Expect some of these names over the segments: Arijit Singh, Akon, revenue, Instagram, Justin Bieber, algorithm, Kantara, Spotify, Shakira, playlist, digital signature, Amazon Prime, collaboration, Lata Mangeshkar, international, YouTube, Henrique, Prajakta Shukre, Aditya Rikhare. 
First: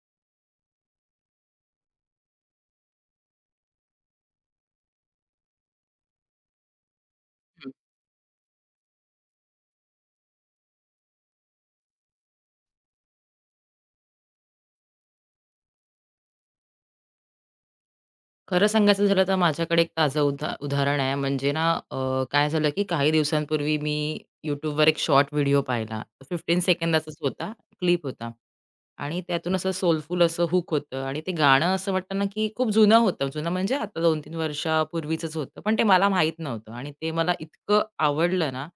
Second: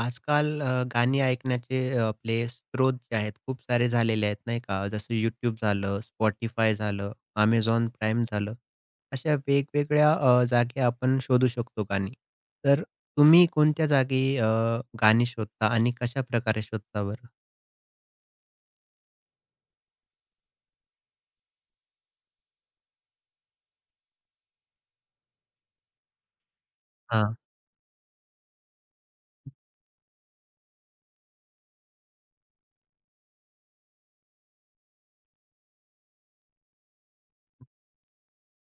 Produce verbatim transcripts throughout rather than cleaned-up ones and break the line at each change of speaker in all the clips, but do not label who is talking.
आजकाल अ, गाणी ऐकण्याचे अ, आपले स्रोत जे आहेत खूप सारे झालेले आहेत नाही का? जसं यूट्यूब झालं, Spotify झालं,
हं.
Amazon Prime झालं. अशा वेगवेगळ्या अ, जागी आपण शोधू शकतो गाणी. तर तुम्ही कोणत्या जागी अ, गाणी शोधता आणि कशाप्रकारे शोधता बरं?
खरं सांगायचं झालं तर माझ्याकडे एक ताजं उदा उदाहरण आहे. म्हणजे ना अ, काय झालं की काही दिवसांपूर्वी मी YouTubeवर एक शॉर्ट व्हिडिओ पाहिला. पंधरा सेकंदाचाच
हां.
होता, क्लिप होता आणि त्यातून असं सोलफुल असं हूक होतं आणि ते गाणं असं वाटतं ना की खूप जुनं होतं. जुनं म्हणजे आता दोन-तीन वर्षापूर्वीचंच होतं. पण ते मला माहीत नव्हतं आणि ते मला इतकं आवडलं ना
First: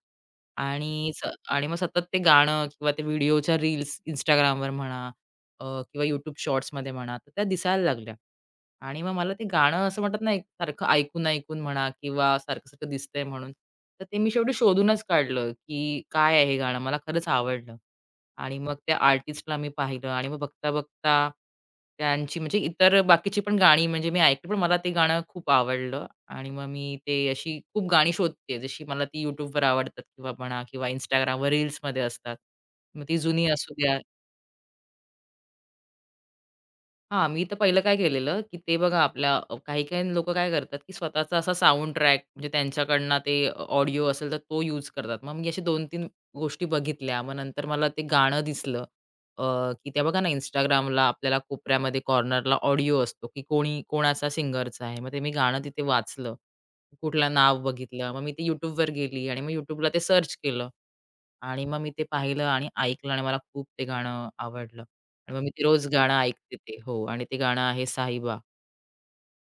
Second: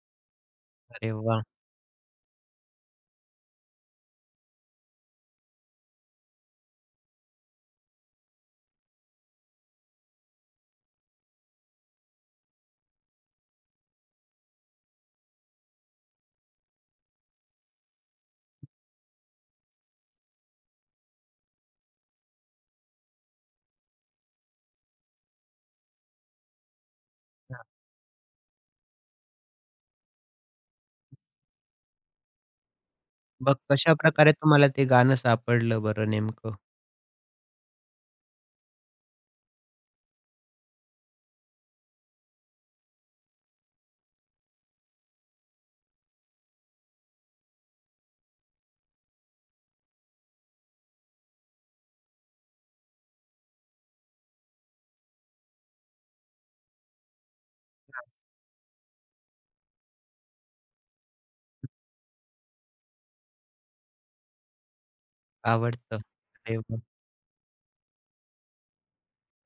अरे
आणि स
वाह!
आणि मग सतत ते गाणं किंवा ते व्हिडिओच्या रील्स Instagramवर म्हणा अ, किंवा YouTube शॉर्ट्समध्ये म्हणा, तर त्या दिसायला लागल्या. आणि मग मला ते गाणं असं म्हणतात ना, एक सारखं ऐकून-ऐकून म्हणा किंवा सारखं-सारखं दिसतंय म्हणून, तर ते मी शेवटी शोधूनच काढलं, की काय आहे हे गाणं? मला खरंच आवडलं. आणि मग त्या आर्टिस्टला मी पाहिलं आणि मग बघता-बघता त्यांची म्हणजे इतर बाकीची पण गाणी म्हणजे मी ऐकली, पण मला ते गाणं खूप आवडलं आणि मग मी ते अशी
हां.
खूप गाणी शोधते, जशी मला ती YouTubeवर आवडतात किंवा म्हणा किंवा Instagramवर रील्समध्ये असतात. मग ती जुनी
मग
असू द्या.
कशाप्रकारे तुम्हाला ते गाणं सापडलं बरं नेमकं?
हां, मी तर पहिलं काय केलेलं, की ते बघा आपल्या अ, काही-काही लोकं काय करतात, की स्वतःचा असा साउंड ट्रॅक म्हणजे त्यांच्याकडनं ते अ, ऑडिओ असेल तर तो यूज करतात. मग मी अशा दोन-तीन गोष्टी बघितल्या. मग नंतर मला ते गाणं दिसलं, अ, की त्या बघा ना Instagramला आपल्याला कोपऱ्यामध्ये कॉर्नरला ऑडिओ असतो, की कोणी कोणाचा सिंगरचा आहे. मग ते मी गाणं तिथे वाचलं. कुठलं नाव बघितलं. मग मी ते YouTubeवर गेली आणि मग YouTubeला ते सर्च केलं. आणि मग मी ते पाहिलं आणि ऐकलं आणि मला खूप ते गाणं आवडलं. आणि मग मी ते रोज
आवडतं?
गाणं ऐकते
अरे
ते.
वाह!
हो, आणि ते गाणं आहे साहिबा.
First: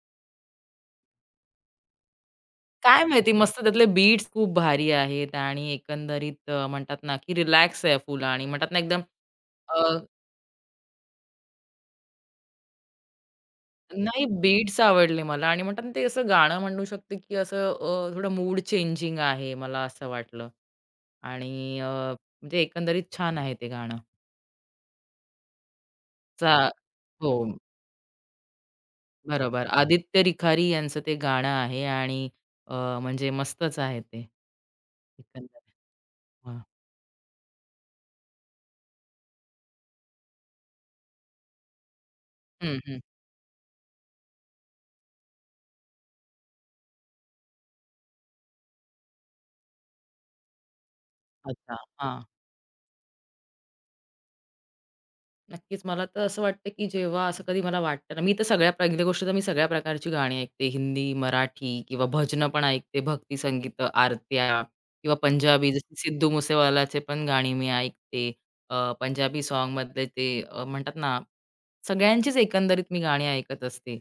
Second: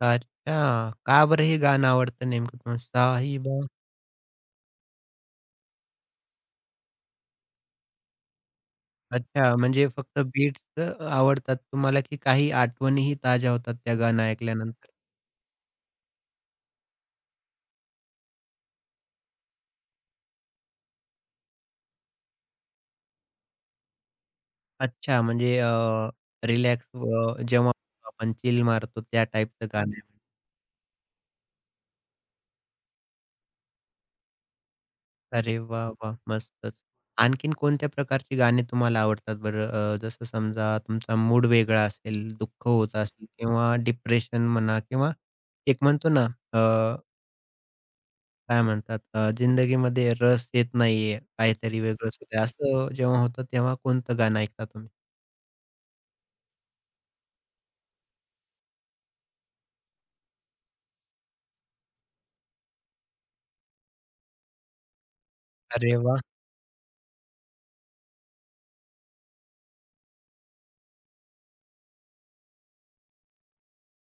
अच्छा. का बरं हे गाणं आवडतं नेमकं तुम्हाला?
काय माहिती, मस्त
साहिबा.
त्यातले बीट्स खूप भारी आहेत आणि एकंदरीत अ, म्हणतात ना, की रिलॅक्स आहे फुल आणि म्हणतात ना एकदम.
अच्छा,
अ,
म्हणजे फक्त बीट्स अ, आवडतात तुम्हाला, की काही आठवणीही ताज्या होतात त्या गाणं
नाही, बीट्स
ऐकल्यानंतर?
आवडले मला आणि म्हणतात ना ते असं गाणं म्हणू शकते, की असं अ, थोडं मूड चेंजिंग आहे मला असं वाटलं आणि अ, म्हणजे एकंदरीत छान आहे ते गाणं.
अच्छा, म्हणजे अ,
चा
रिलॅक्स
हो.
अ, जेव्हा आपण चिल मारतो त्या
बरोबर.
टाइपचं गाणं आहे.
आदित्य रिखारी यांचं ते गाणं आहे आणि अ, म्हणजे मस्तच आहे ते.
अरे
एकंदर.
वाह! वाह!
हां.
मस्तच. आणखीन कोणत्या प्रकारची गाणी तुम्हाला आवडतात बरं? अ, जसं समजा तुमचा मूड वेगळा असेल, दुःख
हं,
होत
हं.
असेल किंवा डिप्रेशन म्हणा किंवा एक म्हणतो ना, अ, काय म्हणतात अ, जिंदगीमध्ये रस येत नाहीये,
अच्छा.
काहीतरी वेगळंच
हां.
होतंय, असं जेव्हा होतं तेव्हा कोणतं गाणं ऐकता तुम्ही?
नक्कीच. मला तर असं वाटतं, की जेव्हा असं कधी मला वाटतं ना, मी तर सगळ्या पहिली गोष्ट तर मी सगळ्या प्रकारची गाणी ऐकते. हिंदी, मराठी किंवा भजनं पण ऐकते, भक्ती संगीत, आरत्या किंवा पंजाबी जसे
अरे वाह!
सिद्धू मुसेवालाचे पण गाणी मी ऐकते. अ, पंजाबी सॉन्गमधले ते अ, म्हणतात ना, सगळ्यांचीच एकंदरीत मी गाणी ऐकत असते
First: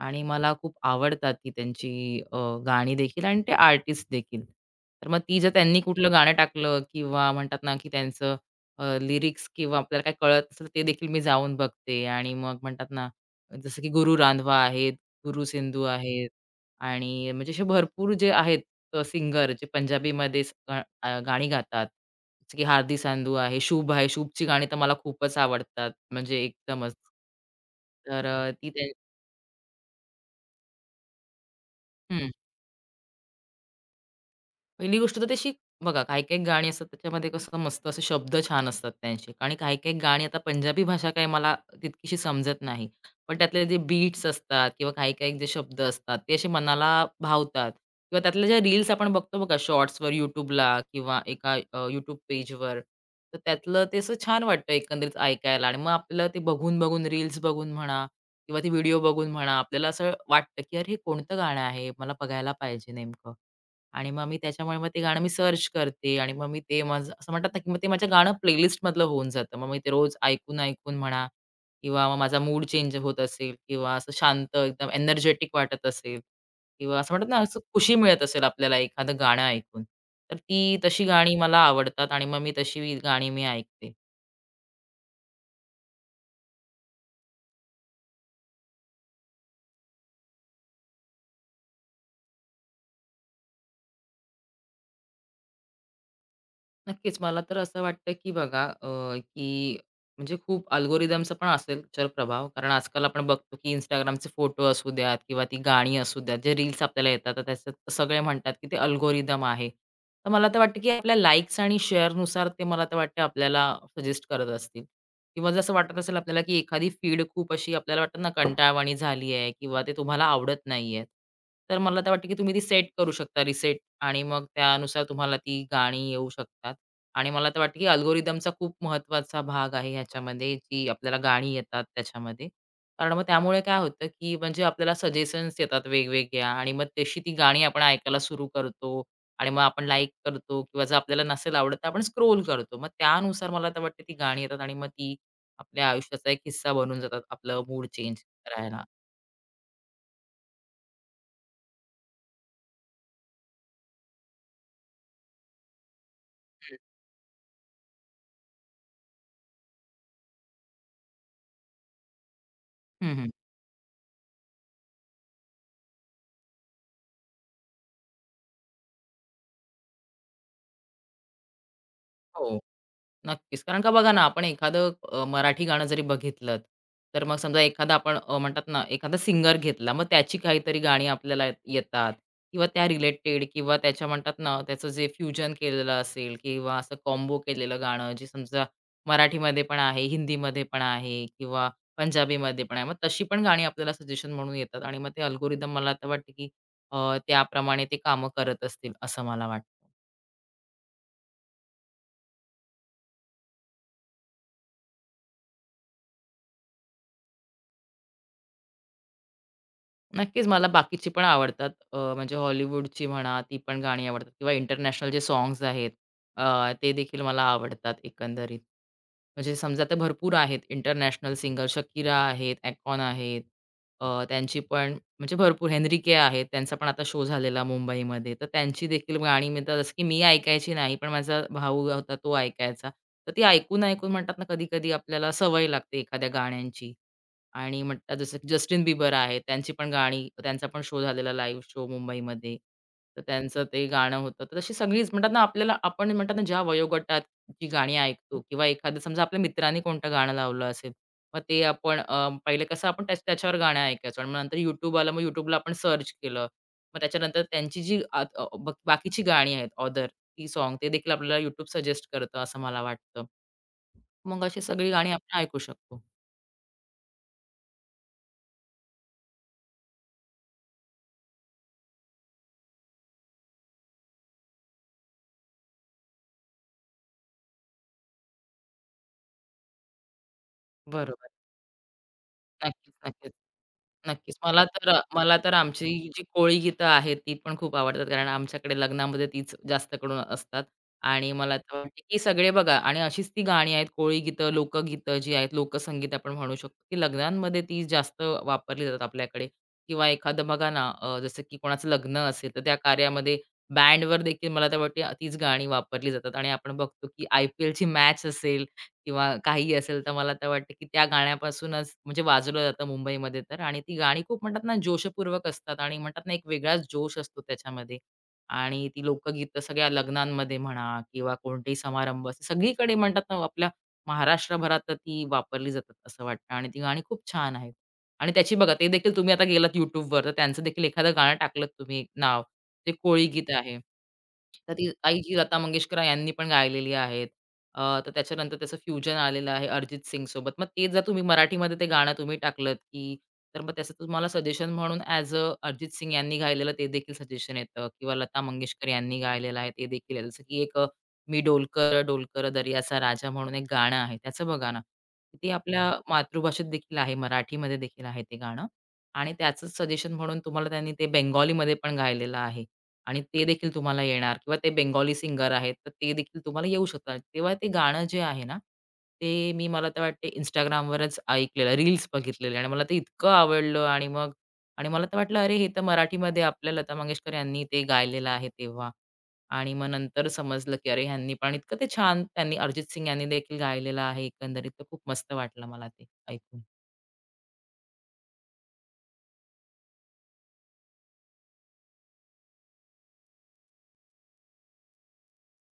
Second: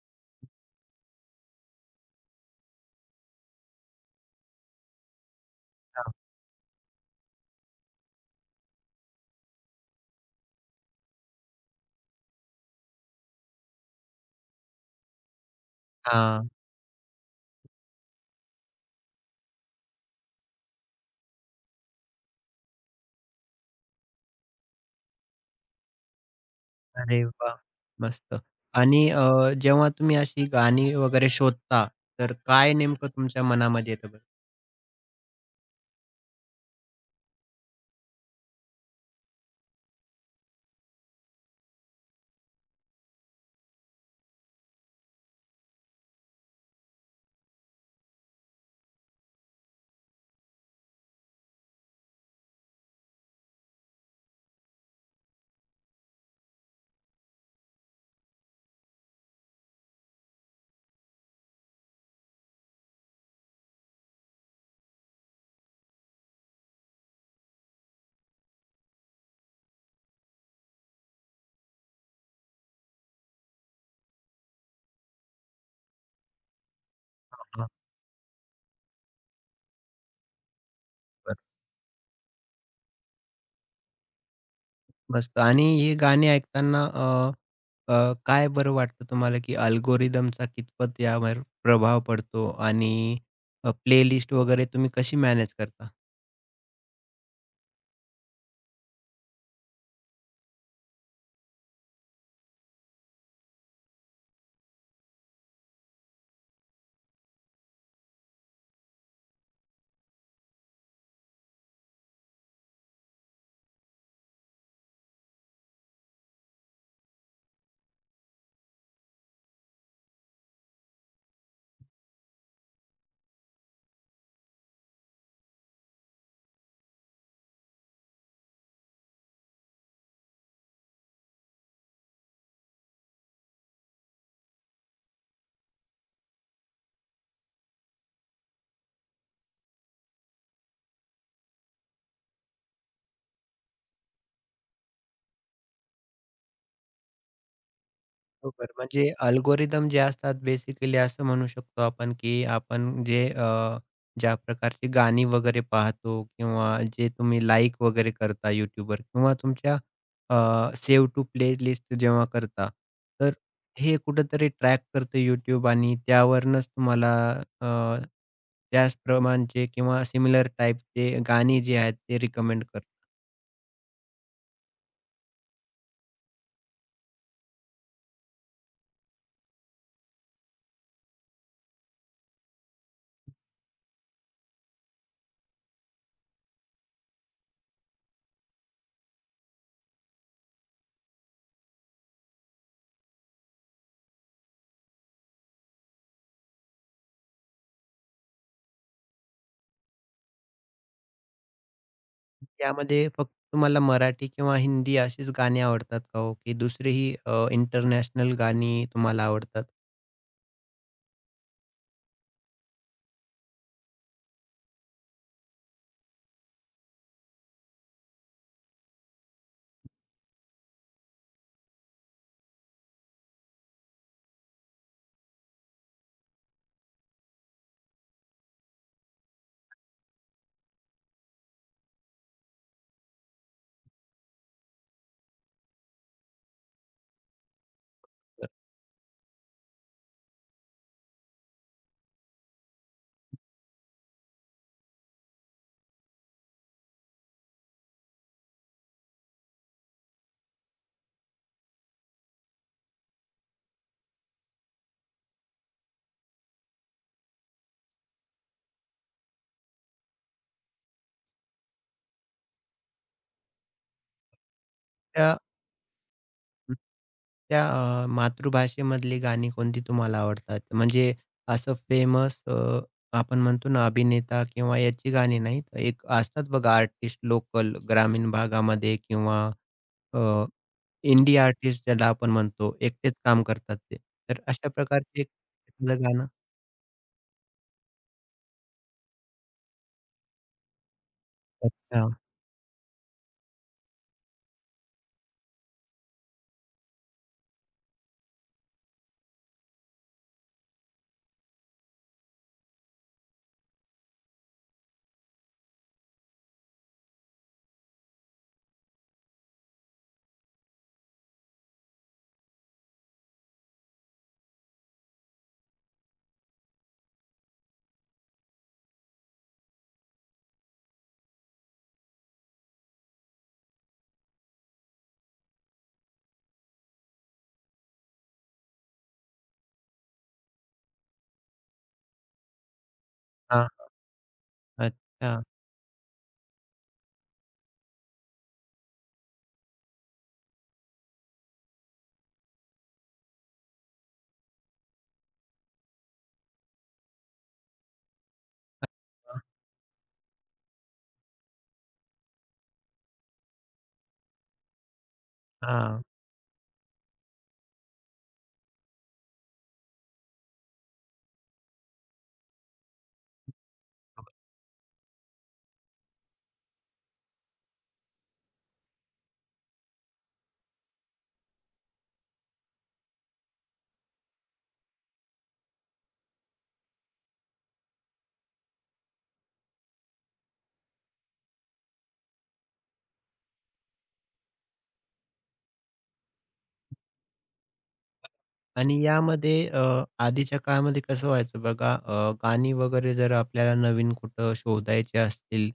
आणि मला खूप आवडतात ती त्यांची अ, गाणी देखील आणि ते आर्टिस्ट देखील. तर मग ती जर त्यांनी
हां,
कुठलं गाणं टाकलं किंवा म्हणतात ना, की त्यांचं अ, लिरिक्स किंवा आपल्याला काही कळत असेल ते देखील मी जाऊन बघते आणि मग म्हणतात ना, जसं की गुरु रांधवा आहेत, गुरु सिंधू आहेत
हां.
आणि म्हणजे असे भरपूर जे आहेत अ, सिंगर जे पंजाबीमध्येच गा अ, गाणी गातात. जसं की हार्दी सांधू आहे, शुभ आहे. शुभची गाणी तर मला खूपच आवडतात म्हणजे एकदमच.
अरे वाह!
तर
मस्त.
अ, ती ते
आणि अ, जेव्हा तुम्ही अशी गाणी वगैरे शोधता,
हं.
तर काय नेमकं तुमच्या मनामध्ये येतं बरं?
पहिली गोष्ट तर तशी बघा, काही-काही गाणी असतात त्याच्यामध्ये कसं मस्त असे शब्द छान असतात त्यांचे आणि काही-काही गाणी आता पंजाबी भाषा काही मला तितकीशी समजत नाही. पण त्यातले जे बीट्स असतात किंवा काही-काही जे शब्द असतात ते असे मनाला भावतात किंवा त्यातल्या ज्या रील्स आपण बघतो बघा शॉर्ट्सवर YouTubeला किंवा एका अ, पेजवर, तर त्यातलं ते असं छान वाटतं एकंदरीत ऐकायला आणि मग आपलं ते बघून-बघून रील्स बघून म्हणा किंवा ते व्हिडिओ बघून म्हणा, आपल्याला असं वाटतं की, "अरे, हे कोणतं गाणं आहे? मला बघायला पाहिजे नेमकं." आणि मग मी त्याच्यामुळे मग ते गाणं मी सर्च करते आणि मग मी ते माझं असं म्हणतात ना, की मग ते माझ्या गाणं प्लेलिस्टमधलं होऊन जातं. मग मी ते रोज ऐकून-ऐकून म्हणा किंवा मग माझा मूड चेंज होत असेल किंवा असं शांत एकदम एनर्जेटिक वाटत असेल किंवा असं म्हणतात ना,
हां,
असं
हां.
खुशी मिळत असेल आपल्याला एखादं गाणं ऐकून, तर ती तशी गाणी
बरं.
मला आवडतात आणि मग मी तशी गाणी मी ऐकते.
मस्त आणि ही गाणी ऐकताना अ, अ, काय बरं वाटतं तुम्हाला, की अल्गोरिदमचा कितपत यावर प्रभाव पडतो आणि अ, प्लेलिस्ट वगैरे तुम्ही कशी मॅनेज करता?
नक्कीच. मला तर असं वाटतं, की बघा, अ, की म्हणजे खूप अल्गोरिदमचा पण असेल चल प्रभाव. कारण आजकाल आपण बघतो, की Instagramचे फोटो असू द्यात किंवा ती गाणी असू द्यात, जे रील्स आपल्याला येतात, तर त्याच्यात सगळे म्हणतात, की ते अल्गोरिदम आहे. तर मला तर वाटतं, की आपल्या लाईक्स आणि शेअरनुसार ते मला तर वाटतं आपल्याला सजेस्ट करत असतील. किंवा जसं वाटत असेल आपल्याला, की एखादी फीड खूप अशी आपल्याला वाटत ना कंटाळवाणी झाली आहे किंवा ते तुम्हाला आवडत नाहीये. तर मला तर वाटतं, की तुम्ही ती सेट करू शकता, रिसेट, आणि मग त्यानुसार तुम्हाला ती गाणी येऊ शकतात. आणि मला तर वाटतं की अल्गोरिदमचा खूप महत्त्वाचा भाग आहे ह्याच्यामध्ये, जी आपल्याला गाणी येतात त्याच्यामध्ये. कारण मग त्यामुळे काय होतं, की म्हणजे आपल्याला सजेशन्स येतात वेगवेगळ्या आणि मग तशी ती गाणी आपण ऐकायला सुरू करतो आणि मग आपण लाइक करतो किंवा जर आपल्याला नसेल आवडत तर आपण स्क्रोल करतो. मग त्यानुसार मला तर वाटतं ती गाणी येतात आणि मग ती आपल्या आयुष्याचा एक हिस्सा बनून जातात, आपलं मूड चेंज
बरोबर.
करायला.
म्हणजे अल्गोरिदम जे असतात बेसिकली असं म्हणू शकतो आपण, की आपण जे अ, ज्या प्रकारची गाणी वगैरे पाहतो किंवा
हं.
जे तुम्ही लाइक वगैरे करता YouTubeवर किंवा तुमच्या अ, सेव्ह टू प्लेलिस्ट जेव्हा करता,
हं, हं.
तर हे कुठेतरी ट्रॅक करतं YouTube आणि त्यावरूनच तुम्हाला अ, त्याच प्रमाणचे किंवा सिमिलर टाइपचे गाणी जी आहेत ते
हो.
रिकमेंड.
नक्कीच. कारण का बघा ना, आपण एखादं अ, मराठी गाणं जरी बघितलं, तर मग समजा एखादा आपण अ, म्हणतात ना, एखादा सिंगर घेतला, मग त्याची काहीतरी गाणी आपल्याला येतात किंवा त्या रिलेटेड किंवा त्याच्या म्हणतात ना, त्याचं जे फ्युजन केलेलं असेल किंवा असं कॉम्बो केलेलं गाणं, जे समजा मराठीमध्ये पण आहे, हिंदीमध्ये पण आहे किंवा पंजाबीमध्ये पण आहे. मग तशी पण गाणी आपल्याला सजेशन म्हणून येतात आणि मग ते अल्गोरिदम मला तर वाटतं, की अ, त्याप्रमाणे ते कामं करत असतील, असं मला वाटतं.
त्यामध्ये फक्त तुम्हाला मराठी किंवा हिंदी अशीच गाणी आवडतात का हो? की दुसरीही अ, इंटरनॅशनल गाणी तुम्हाला आवडतात?
नक्कीच मला बाकीची पण आवडतात. अ, म्हणजे हॉलिवूडची म्हणा, ती पण गाणी आवडतात किंवा इंटरनॅशनल जे सॉन्ग्स आहेत अ, ते देखील मला आवडतात एकंदरीत. म्हणजे समजा ते भरपूर आहेत, इंटरनॅशनल सिंगर शकीरा आहेत, ॲकॉन आहेत. अ, त्यांची पण म्हणजे भरपूर हेनरिके आहेत, त्यांचा पण आता शो झालेला मुंबईमध्ये. तर त्यांची देखील गाणी मी तर जसं की मी ऐकायची नाही, पण माझा भाऊ होता तो ऐकायचा. तर ती ऐकून-ऐकून म्हणतात ना, कधी-कधी आपल्याला सवय लागते एखाद्या गाण्यांची. आणि म्हणतात जसं की जस्टिन बिबर आहे, त्यांची पण गाणी, त्यांचा पण शो झालेला लाईव्ह शो मुंबईमध्ये. तर त्यांचं ते गाणं होतं. तर तशी सगळीच म्हणतात ना, आपल्याला आपण म्हणतात ना, ज्या वयोगटात जी गाणी ऐकतो किंवा एखादं समजा आपल्या मित्राने कोणतं गाणं लावलं असेल, मग ते आपण अ, पहिले कसं आपण त्या त्याच्यावर गाणं ऐकायचो आणि मग नंतर YouTube आलं, मग YouTubeला आपण सर्च केलं. मग त्याच्यानंतर त्यांची जी अ, अ, ब बाकीची गाणी आहेत ऑदर, ती सॉन्ग ते देखील आपल्याला YouTube सजेस्ट करतं असं मला वाटतं. मग अशी सगळी गाणी
त्या
आपण ऐकू शकतो.
त्या अ, मातृभाषेमधली गाणी कोणती तुम्हाला आवडतात? म्हणजे असं फेमस आपण म्हणतो ना अभिनेता किंवा याची गाणी नाहीत. एक असतात बघा आर्टिस्ट लोकल ग्रामीण भागामध्ये किंवा अ,
बरोबर.
इंडी आर्टिस्ट ज्याला आपण म्हणतो.
नक्कीच,
एकटेच
नक्कीच.
काम करतात ते.
नक्कीच.
तर
मला
अशा
तर
प्रकारचे एक-
मला तर आमची
एखादं
जी
गाणं.
कोळी गीतं आहेत, ती पण खूप आवडतात. कारण आमच्याकडे लग्नामध्ये तीच जास्त करून असतात आणि मला तर वाटते,
अच्छा.
की सगळे बघा आणि अशीच ती गाणी आहेत, कोळी गीतं, लोकगीतं जी आहेत, लोकसंगीत आपण म्हणू शकतो, की लग्नांमध्ये ती जास्त वापरली जातात आपल्याकडे किंवा एखादं बघा ना, अ, जसं की कोणाचं लग्न असेल, तर त्या कार्यामध्ये बँडवर देखील मला तर वाटते तीच गाणी वापरली जातात आणि आपण बघतो, की आय-पी-एलची मॅच असेल किंवा काही असेल, तर मला तर वाटतं, की त्या गाण्यापासूनच म्हणजे वाजवलं जातं मुंबईमध्ये तर, आणि ती गाणी खूप म्हणतात ना, जोशपूर्वक असतात आणि म्हणतात ना, एक वेगळाच जोश असतो त्याच्यामध्ये आणि ती लोकगीतं सगळ्या लग्नांमध्ये म्हणा किंवा कोणतेही समारंभ असे सगळीकडे म्हणतात ना, आपल्या महाराष्ट्रभरात तर ती वापरली जातात असं वाटतं आणि ती गाणी खूप छान आहेत. आणि त्याची बघा, ते देखील तुम्ही आता गेलात YouTubeवर, तर त्यांचं देखील एखादं गाणं टाकलत तुम्ही नाव, ते कोळी गीत
हां.
आहे. तर ती आई जी
अच्छा.
लता मंगेशकर यांनी पण गायलेली आहेत. अ, तर त्याच्यानंतर त्याचं फ्युजन आलेलं आहे अरिजित सिंगसोबत. मग ते जर तुम्ही मराठीमध्ये ते गाणं तुम्ही टाकलत, की तर मग त्याचं तुम्हाला सजेशन म्हणून ॲज अ, अरिजित सिंग यांनी गायलेलं ते देखील सजेशन येतं किंवा लता मंगेशकर यांनी गायलेलं आहे ते देखील येतं. जसं की एक, अ, मी डोलकर डोलकर दर्याचा राजा म्हणून एक गाणं आहे. त्याचं बघा ना, ते आपल्या हं.
हां.
मातृभाषेत देखील आहे, मराठीमध्ये देखील आहे ते गाणं आणि त्याचंच सजेशन म्हणून तुम्हाला त्यांनी ते बेंगॉलीमध्ये पण गायलेलं आहे. आणि ते देखील तुम्हाला येणार किंवा ते बेंगॉली सिंगर आहेत, तर ते देखील तुम्हाला येऊ शकतात. तेव्हा ते गाणं जे आहे ना, ते मी मला तर वाटते Instagramवरच ऐकलेलं, रील्स बघितलेले आणि मला ते इतकं आवडलं आणि मग आणि मला तर वाटलं, "अरे, हे तर मराठीमध्ये आपल्या लता मंगेशकर यांनी ते गायलेलं आहे तेव्हा." आणि मग नंतर समजलं, की अरे, ह्यांनी पण इतकं ते छान त्यांनी अरिजित सिंग यांनी देखील गायलेलं आहे एकंदरीत. तर खूप मस्त वाटलं मला ते ऐकून.
आणि यामध्ये अ, आधीच्या काळामध्ये कसं व्हायचं बघा अ, गाणी वगैरे जर आपल्याला नवीन कुठं शोधायचे असतील,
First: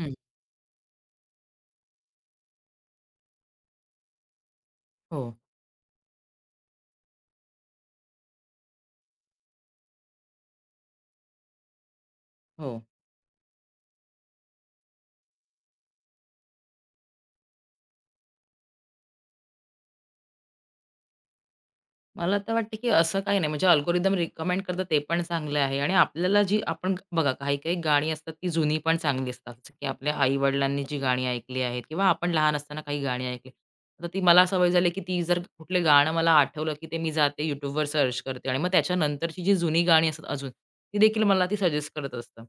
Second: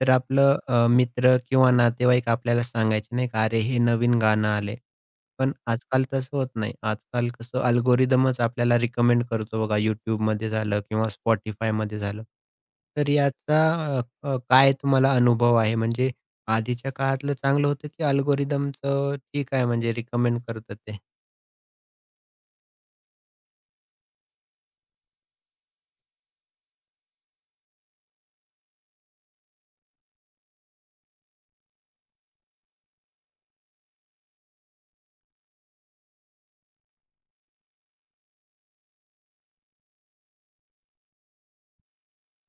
तर आपलं अ, मित्र किंवा नातेवाईक आपल्याला सांगायचे नाही का, "अरे, हे नवीन गाणं आलंय."
हो,
पण आजकाल तसं होत नाही. आजकाल कसं अल्गोरिदमच आपल्याला रिकमेंड करतो बघा YouTubeमध्ये झालं किंवा Spotifyमध्ये झालं.
हो.
तर याचा अ, अ, काय तुम्हाला अनुभव आहे? म्हणजे आधीच्या काळातलं चांगलं होतं की अल्गोरिदमचं ठीक आहे म्हणजे रिकमेंड करतं ते?
मला तर वाटतं, की असं काही नाही, म्हणजे अल्गोरिदम रिकमेंड करतं ते पण चांगलं आहे आणि आपल्याला जी आपण बघा काही-काही गाणी असतात ती जुनी पण चांगली असतात, जसं की आपल्या आई-वडिलांनी जी गाणी ऐकली आहेत किंवा आपण लहान असताना काही गाणी ऐकली. तर ती मला सवय झाली, की ती जर कुठले गाणं मला आठवलं, की ते मी जाते YouTubeवर सर्च करते आणि मग त्याच्यानंतरची जी जुनी गाणी असतात अजून, ती देखील मला ती सजेस्ट करत असतं.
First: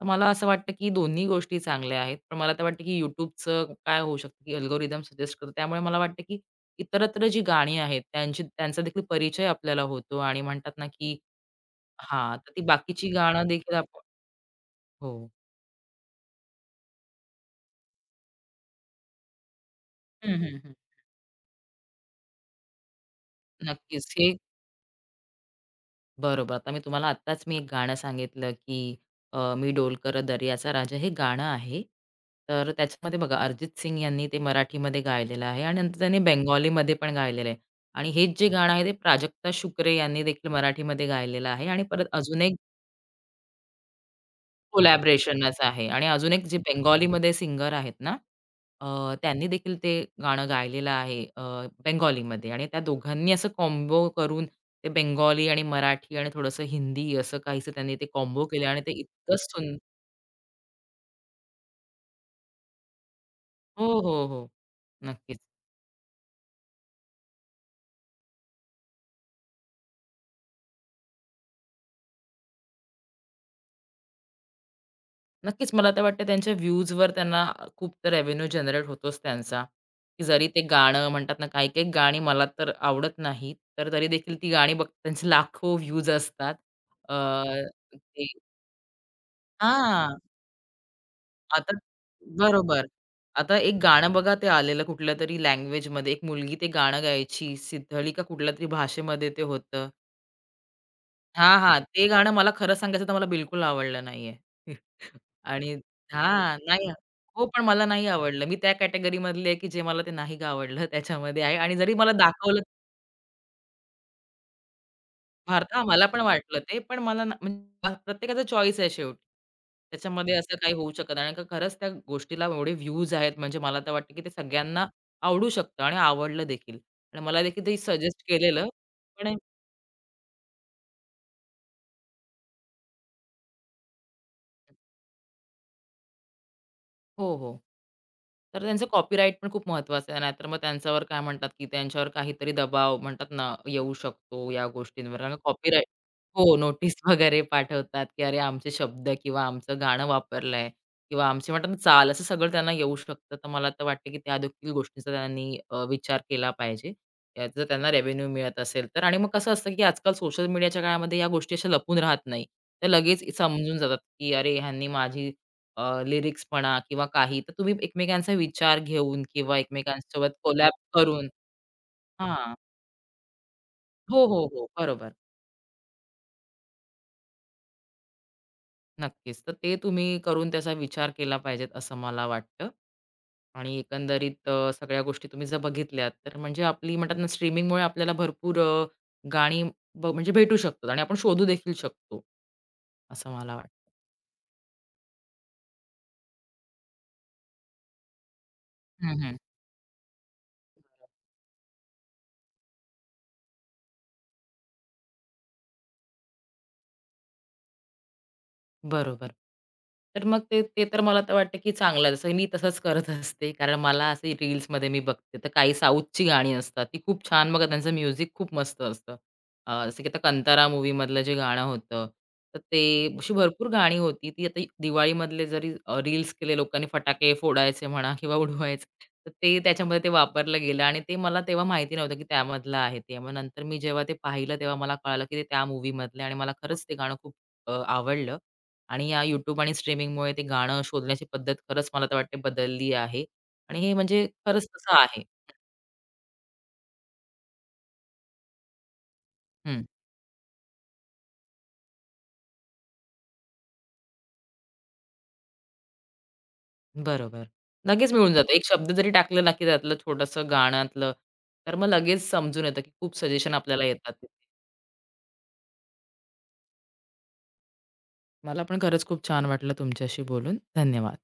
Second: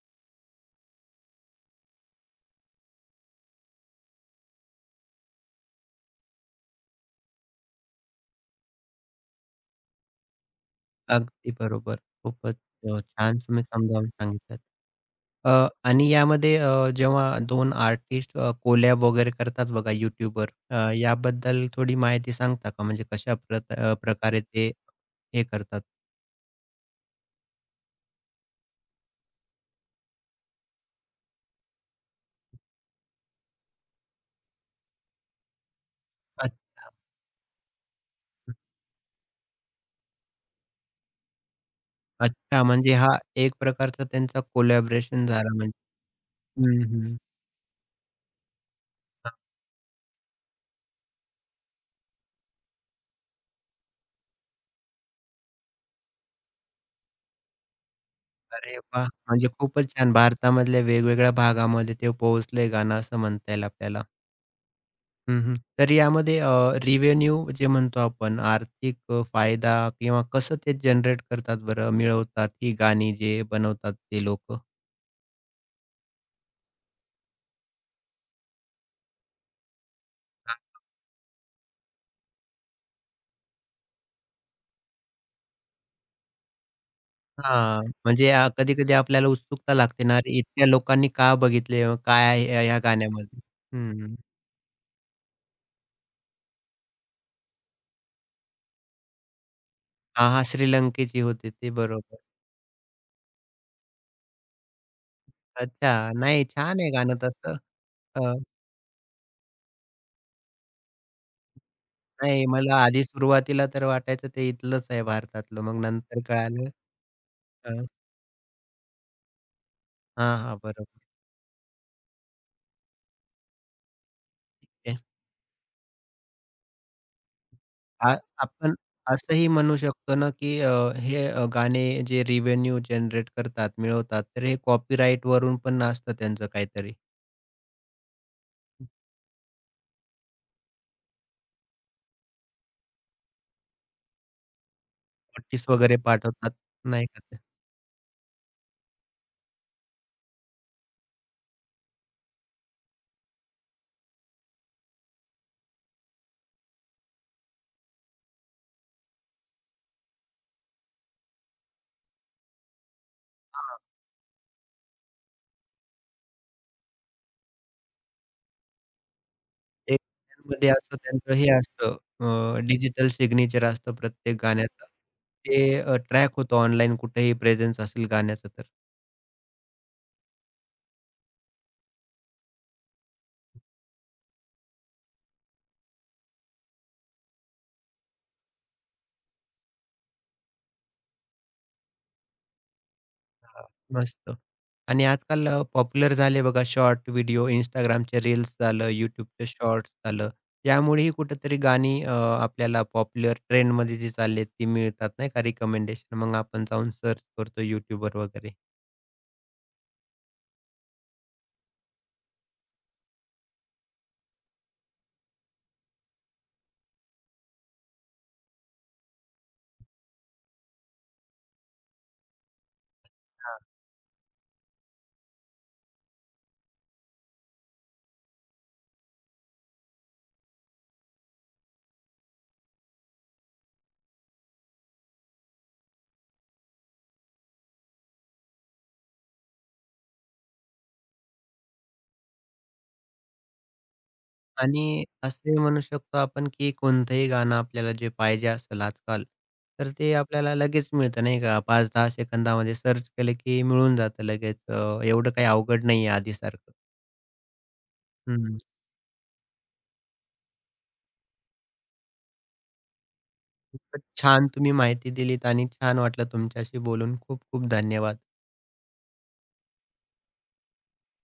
तर मला असं वाटतं, की दोन्ही गोष्टी चांगल्या आहेत. पण मला तर वाटतं, की YouTubeचं काय होऊ शकतं, की अल्गोरिदम सजेस्ट करतं. त्यामुळे मला वाटतं, की इतरत्र जी गाणी आहेत, त्यांची त्यांचा देखील परिचय आपल्याला होतो आणि म्हणतात ना, की
अगदी बरोबर.
हां, तर
खूपच
ती
अ,
बाकीची
छान
गाणं
तुम्ही
देखील आपण
समजावून सांगितलंत.
हो.
अ, आणि यामध्ये अ, जेव्हा दोन आर्टिस्ट अ, कोलॅब वगैरे करतात बघा
हं,
YouTubeवर
हं, हं.
अ, याबद्दल थोडी माहिती सांगता का? म्हणजे कशा प्रत अ,
नक्कीच. हे
प्रकारे ते हे करतात?
बरोबर. आता मी तुम्हाला आत्ताच मी एक गाणं सांगितलं, की अ, मी डोलकर दर्याचा राजा हे गाणं आहे. तर त्याच्यामध्ये बघा अरिजित सिंग यांनी ते मराठीमध्ये गायलेलं आहे आणि नंतर त्यांनी
अच्छा.
बेंगॉलीमध्ये पण गायलेलं आहे आणि हेच जे गाणं आहे ते प्राजक्ता शुक्रे यांनी देखील मराठीमध्ये गायलेलं आहे आणि परत अजून एक
अच्छा, म्हणजे हा एक प्रकारचा त्यांचा कोलॅबोरेशन झाला
कोलॅबरेशनच
म्हणजे.
आहे आणि अजून एक जे
हं, हं.
बेंगॉलीमध्ये सिंगर आहेत ना, अ, त्यांनी देखील ते गाणं गायलेलं आहे अ, बेंगॉलीमध्ये आणि त्या दोघांनी असं कॉम्बो करून ते बेंगॉली आणि मराठी आणि थोडंसं हिंदी असं काहीसं त्यांनी ते कॉम्बो केलं
अरे
आणि ते
वाह!
इतकं
म्हणजे
सुंद
खूपच छान. भारतामधल्या वेगवेगळ्या भागामध्ये ते पोहोचलंय गाणं असं म्हणता येईल
हो,
आपल्याला.
हो, हो. नक्कीच.
हं, तर यामध्ये अ, रिव्हेन्यू जे म्हणतो आपण आर्थिक अ, फायदा किंवा कसं ते जनरेट करतात बरं, मिळवतात ही गाणी जे बनवतात ते लोकं?
नक्कीच मला तर वाटतं त्यांच्या व्ह्यूजवर त्यांना खूप तर रेव्हेन्यू जनरेट होतोच त्यांचा, की जरी ते गाणं म्हणतात ना, काही-काही गाणी मला तर आवडत नाहीत, तर तरी देखील ती गाणी बघ त्यांचे लाखो व्ह्यूज असतात. अ,
हां,
ते
म्हणजे अ, कधी-कधी आपल्याला उत्सुकता लागते ना,
हां,
अरे इतक्या लोकांनी का
आता
बघितले? अ, काय आहे या या
बरोबर.
गाण्यामध्ये?
आता एक गाणं
हं.
बघा ते आलेलं कुठल्यातरी लँग्वेजमध्ये. एक मुलगी ते गाणं गायची. सिद्धळी का कुठल्यातरी भाषेमध्ये ते होतं.
हां, हां, श्रीलंकेची होती
हां,
ती
हां. ते
बरोबर.
गाणं मला खरं सांगायचं तर मला बिलकुल आवडलं नाहीये. आणि
अच्छा, नाही
हां,
छान
नाही
आहे गाणं
हो,
तसं.
पण मला नाही
अ,
आवडलं. मी त्या कॅटेगरीमधली आहे, की जे मला ते नाही आवडलं त्याच्यामध्ये आहे आणि जरी मला
नाही
दाखवलं
मला आधी सुरुवातीला तर वाटायचं ते इथलंच आहे भारतातलं,
भारता
मग
हां, मला पण
नंतर
वाटलं
कळालं.
ते. पण मला ना म्हणजे
अ,
भा- प्रत्येकाचा चॉईस आहे शेवटी. त्याच्यामध्ये
हां,
असं
हां,
काही होऊ
बरोबर.
शकत नाही. कारण का खरंच त्या गोष्टीला एवढे व्ह्यूज आहेत म्हणजे मला तर वाटतं, की ते सगळ्यांना आवडू शकतं आणि आवडलं देखील. आणि मला देखील ते
आ
सजेस्ट केलेलं.
आपण
पण
असंही म्हणू शकतो ना, की अ, हे अ, गाणे जे रेव्हेन्यू जनरेट करतात, मिळवतात, तर हे कॉपीराईटवरून पण असतं त्यांचं काहीतरी.
हो, हो. तर त्यांचं कॉपीराईट पण खूप महत्त्वाचं आहे. नाहीतर मग त्यांच्यावर काय म्हणतात, की त्यांच्यावर काहीतरी दबाव म्हणतात ना, येऊ शकतो या गोष्टींवर. कारण
नोटीस
कॉपीराईट
वगैरे पाठवतात,
हो, नोटीस
नाही का ते?
वगैरे पाठवतात, की अरे आमचे शब्द किंवा आमचं गाणं वापरलंय किंवा आमची म्हणतात ना चाल, असं सगळं त्यांना येऊ शकतं. तर मला तर वाटतं, की त्या देखील गोष्टींचा त्यांनी अ, विचार केला पाहिजे. याचा त्यांना रेव्हेन्यू मिळत असेल तर. आणि मग कसं असतं, की आजकाल सोशल मीडियाच्या काळामध्ये या गोष्टी अशा लपून राहत नाही. त्या लगेच समजून
हां,
जातात, की अरे ह्यांनी माझी अ, लिरिक्स म्हणा किंवा काही, तर तुम्ही एकमेकांचा विचार घेऊन किंवा
एक
एकमेकांसोबत
मध्ये
कोलॅब
असतं
करून
त्यांचं हे
हां.
असतं डिजिटल सिग्नेचर असतं
हो,
प्रत्येक
हो, हो.
गाण्याचं.
बरोबर.
ते अ, ट्रॅक होतं ऑनलाईन कुठेही प्रेझेन्स असेल गाण्याचं तर.
नक्कीच. तर ते तुम्ही करून त्याचा विचार केला पाहिजेत असं मला वाटतं. आणि एकंदरीत अ, सगळ्या गोष्टी तुम्ही जर बघितल्यात, तर म्हणजे आपली म्हणतात ना स्ट्रीमिंगमुळे आपल्याला भरपूर अ, गाणी ब म्हणजे भेटू शकतात आणि आपण शोधू देखील शकतो. असं मला
हां,
वाटतं.
मस्त. आणि आजकाल अ, पॉप्युलर झाले बघा शॉर्ट व्हिडिओ, Instagramचे रील्स झालं,
हं,
YouTubeचे शॉर्ट्स झालं. यामुळेही
हं.
कुठेतरी गाणी अ, आपल्याला पॉप्युलर ट्रेंडमध्ये जी चालली आहेत, ती मिळतात नाही का रिकमेंडेशन. मग आपण जाऊन सर्च करतो YouTubeवर वगैरे.
बरोबर. तर मग ते ते तर मला तर वाटतं, की चांगलं आहे. जसं मी तसंच करत असते. कारण मला असे रील्समध्ये मी बघते, तर काही साऊथची गाणी असतात. ती खूप छान बघा त्यांचं म्युझिक खूप मस्त असतं. अ, जसं की आता कंतारा मूव्हीमधलं जे गाणं होतं, तर ते अशी
हां.
भरपूर गाणी होती. ती आता दिवाळीमधले जरी रील्स केले लोकांनी फटाके फोडायचे म्हणा किंवा उडवायचे, तर ते त्याच्यामध्ये ते वापरलं गेलं आणि ते मला तेव्हा माहिती नव्हतं, की त्यामधलं आहे ते. मग नंतर मी जेव्हा ते पाहिलं, तेव्हा मला कळालं, की ते त्या मूव्हीमधलं आणि मला खरंच ते गाणं खूप अ, आवडलं. आणि या YouTube आणि स्ट्रीमिंगमुळे ते गाणं शोधण्याची पद्धत खरंच मला तर वाटते बदलली आहे आणि हे म्हणजे खरंच तसं
आणि
आहे.
असे म्हणू शकतो आपण, की कोणतंही गाणं आपल्याला जे पाहिजे असेल आजकाल,
हं,
तर ते आपल्याला लगेच मिळतं नाही का. पाच ते दहा सेकंदामध्ये सर्च केलं, की मिळून जातं लगेच. अ, एवढं काही अवघड नाही आहे आधीसारखं.
बरोबर. लगेच मिळून जातं. एक शब्द जरी टाकला ना, की त्यातलं छोटंसं गाण्यातलं, तर मग लगेच समजून येतं, की खूप सजेशन आपल्याला
खूपच
येतात.
छान तुम्ही माहिती दिलीत आणि छान वाटलं तुमच्याशी बोलून. खूप खूप धन्यवाद.
मला पण खरंच खूप छान वाटलं तुमच्याशी बोलून. धन्यवाद.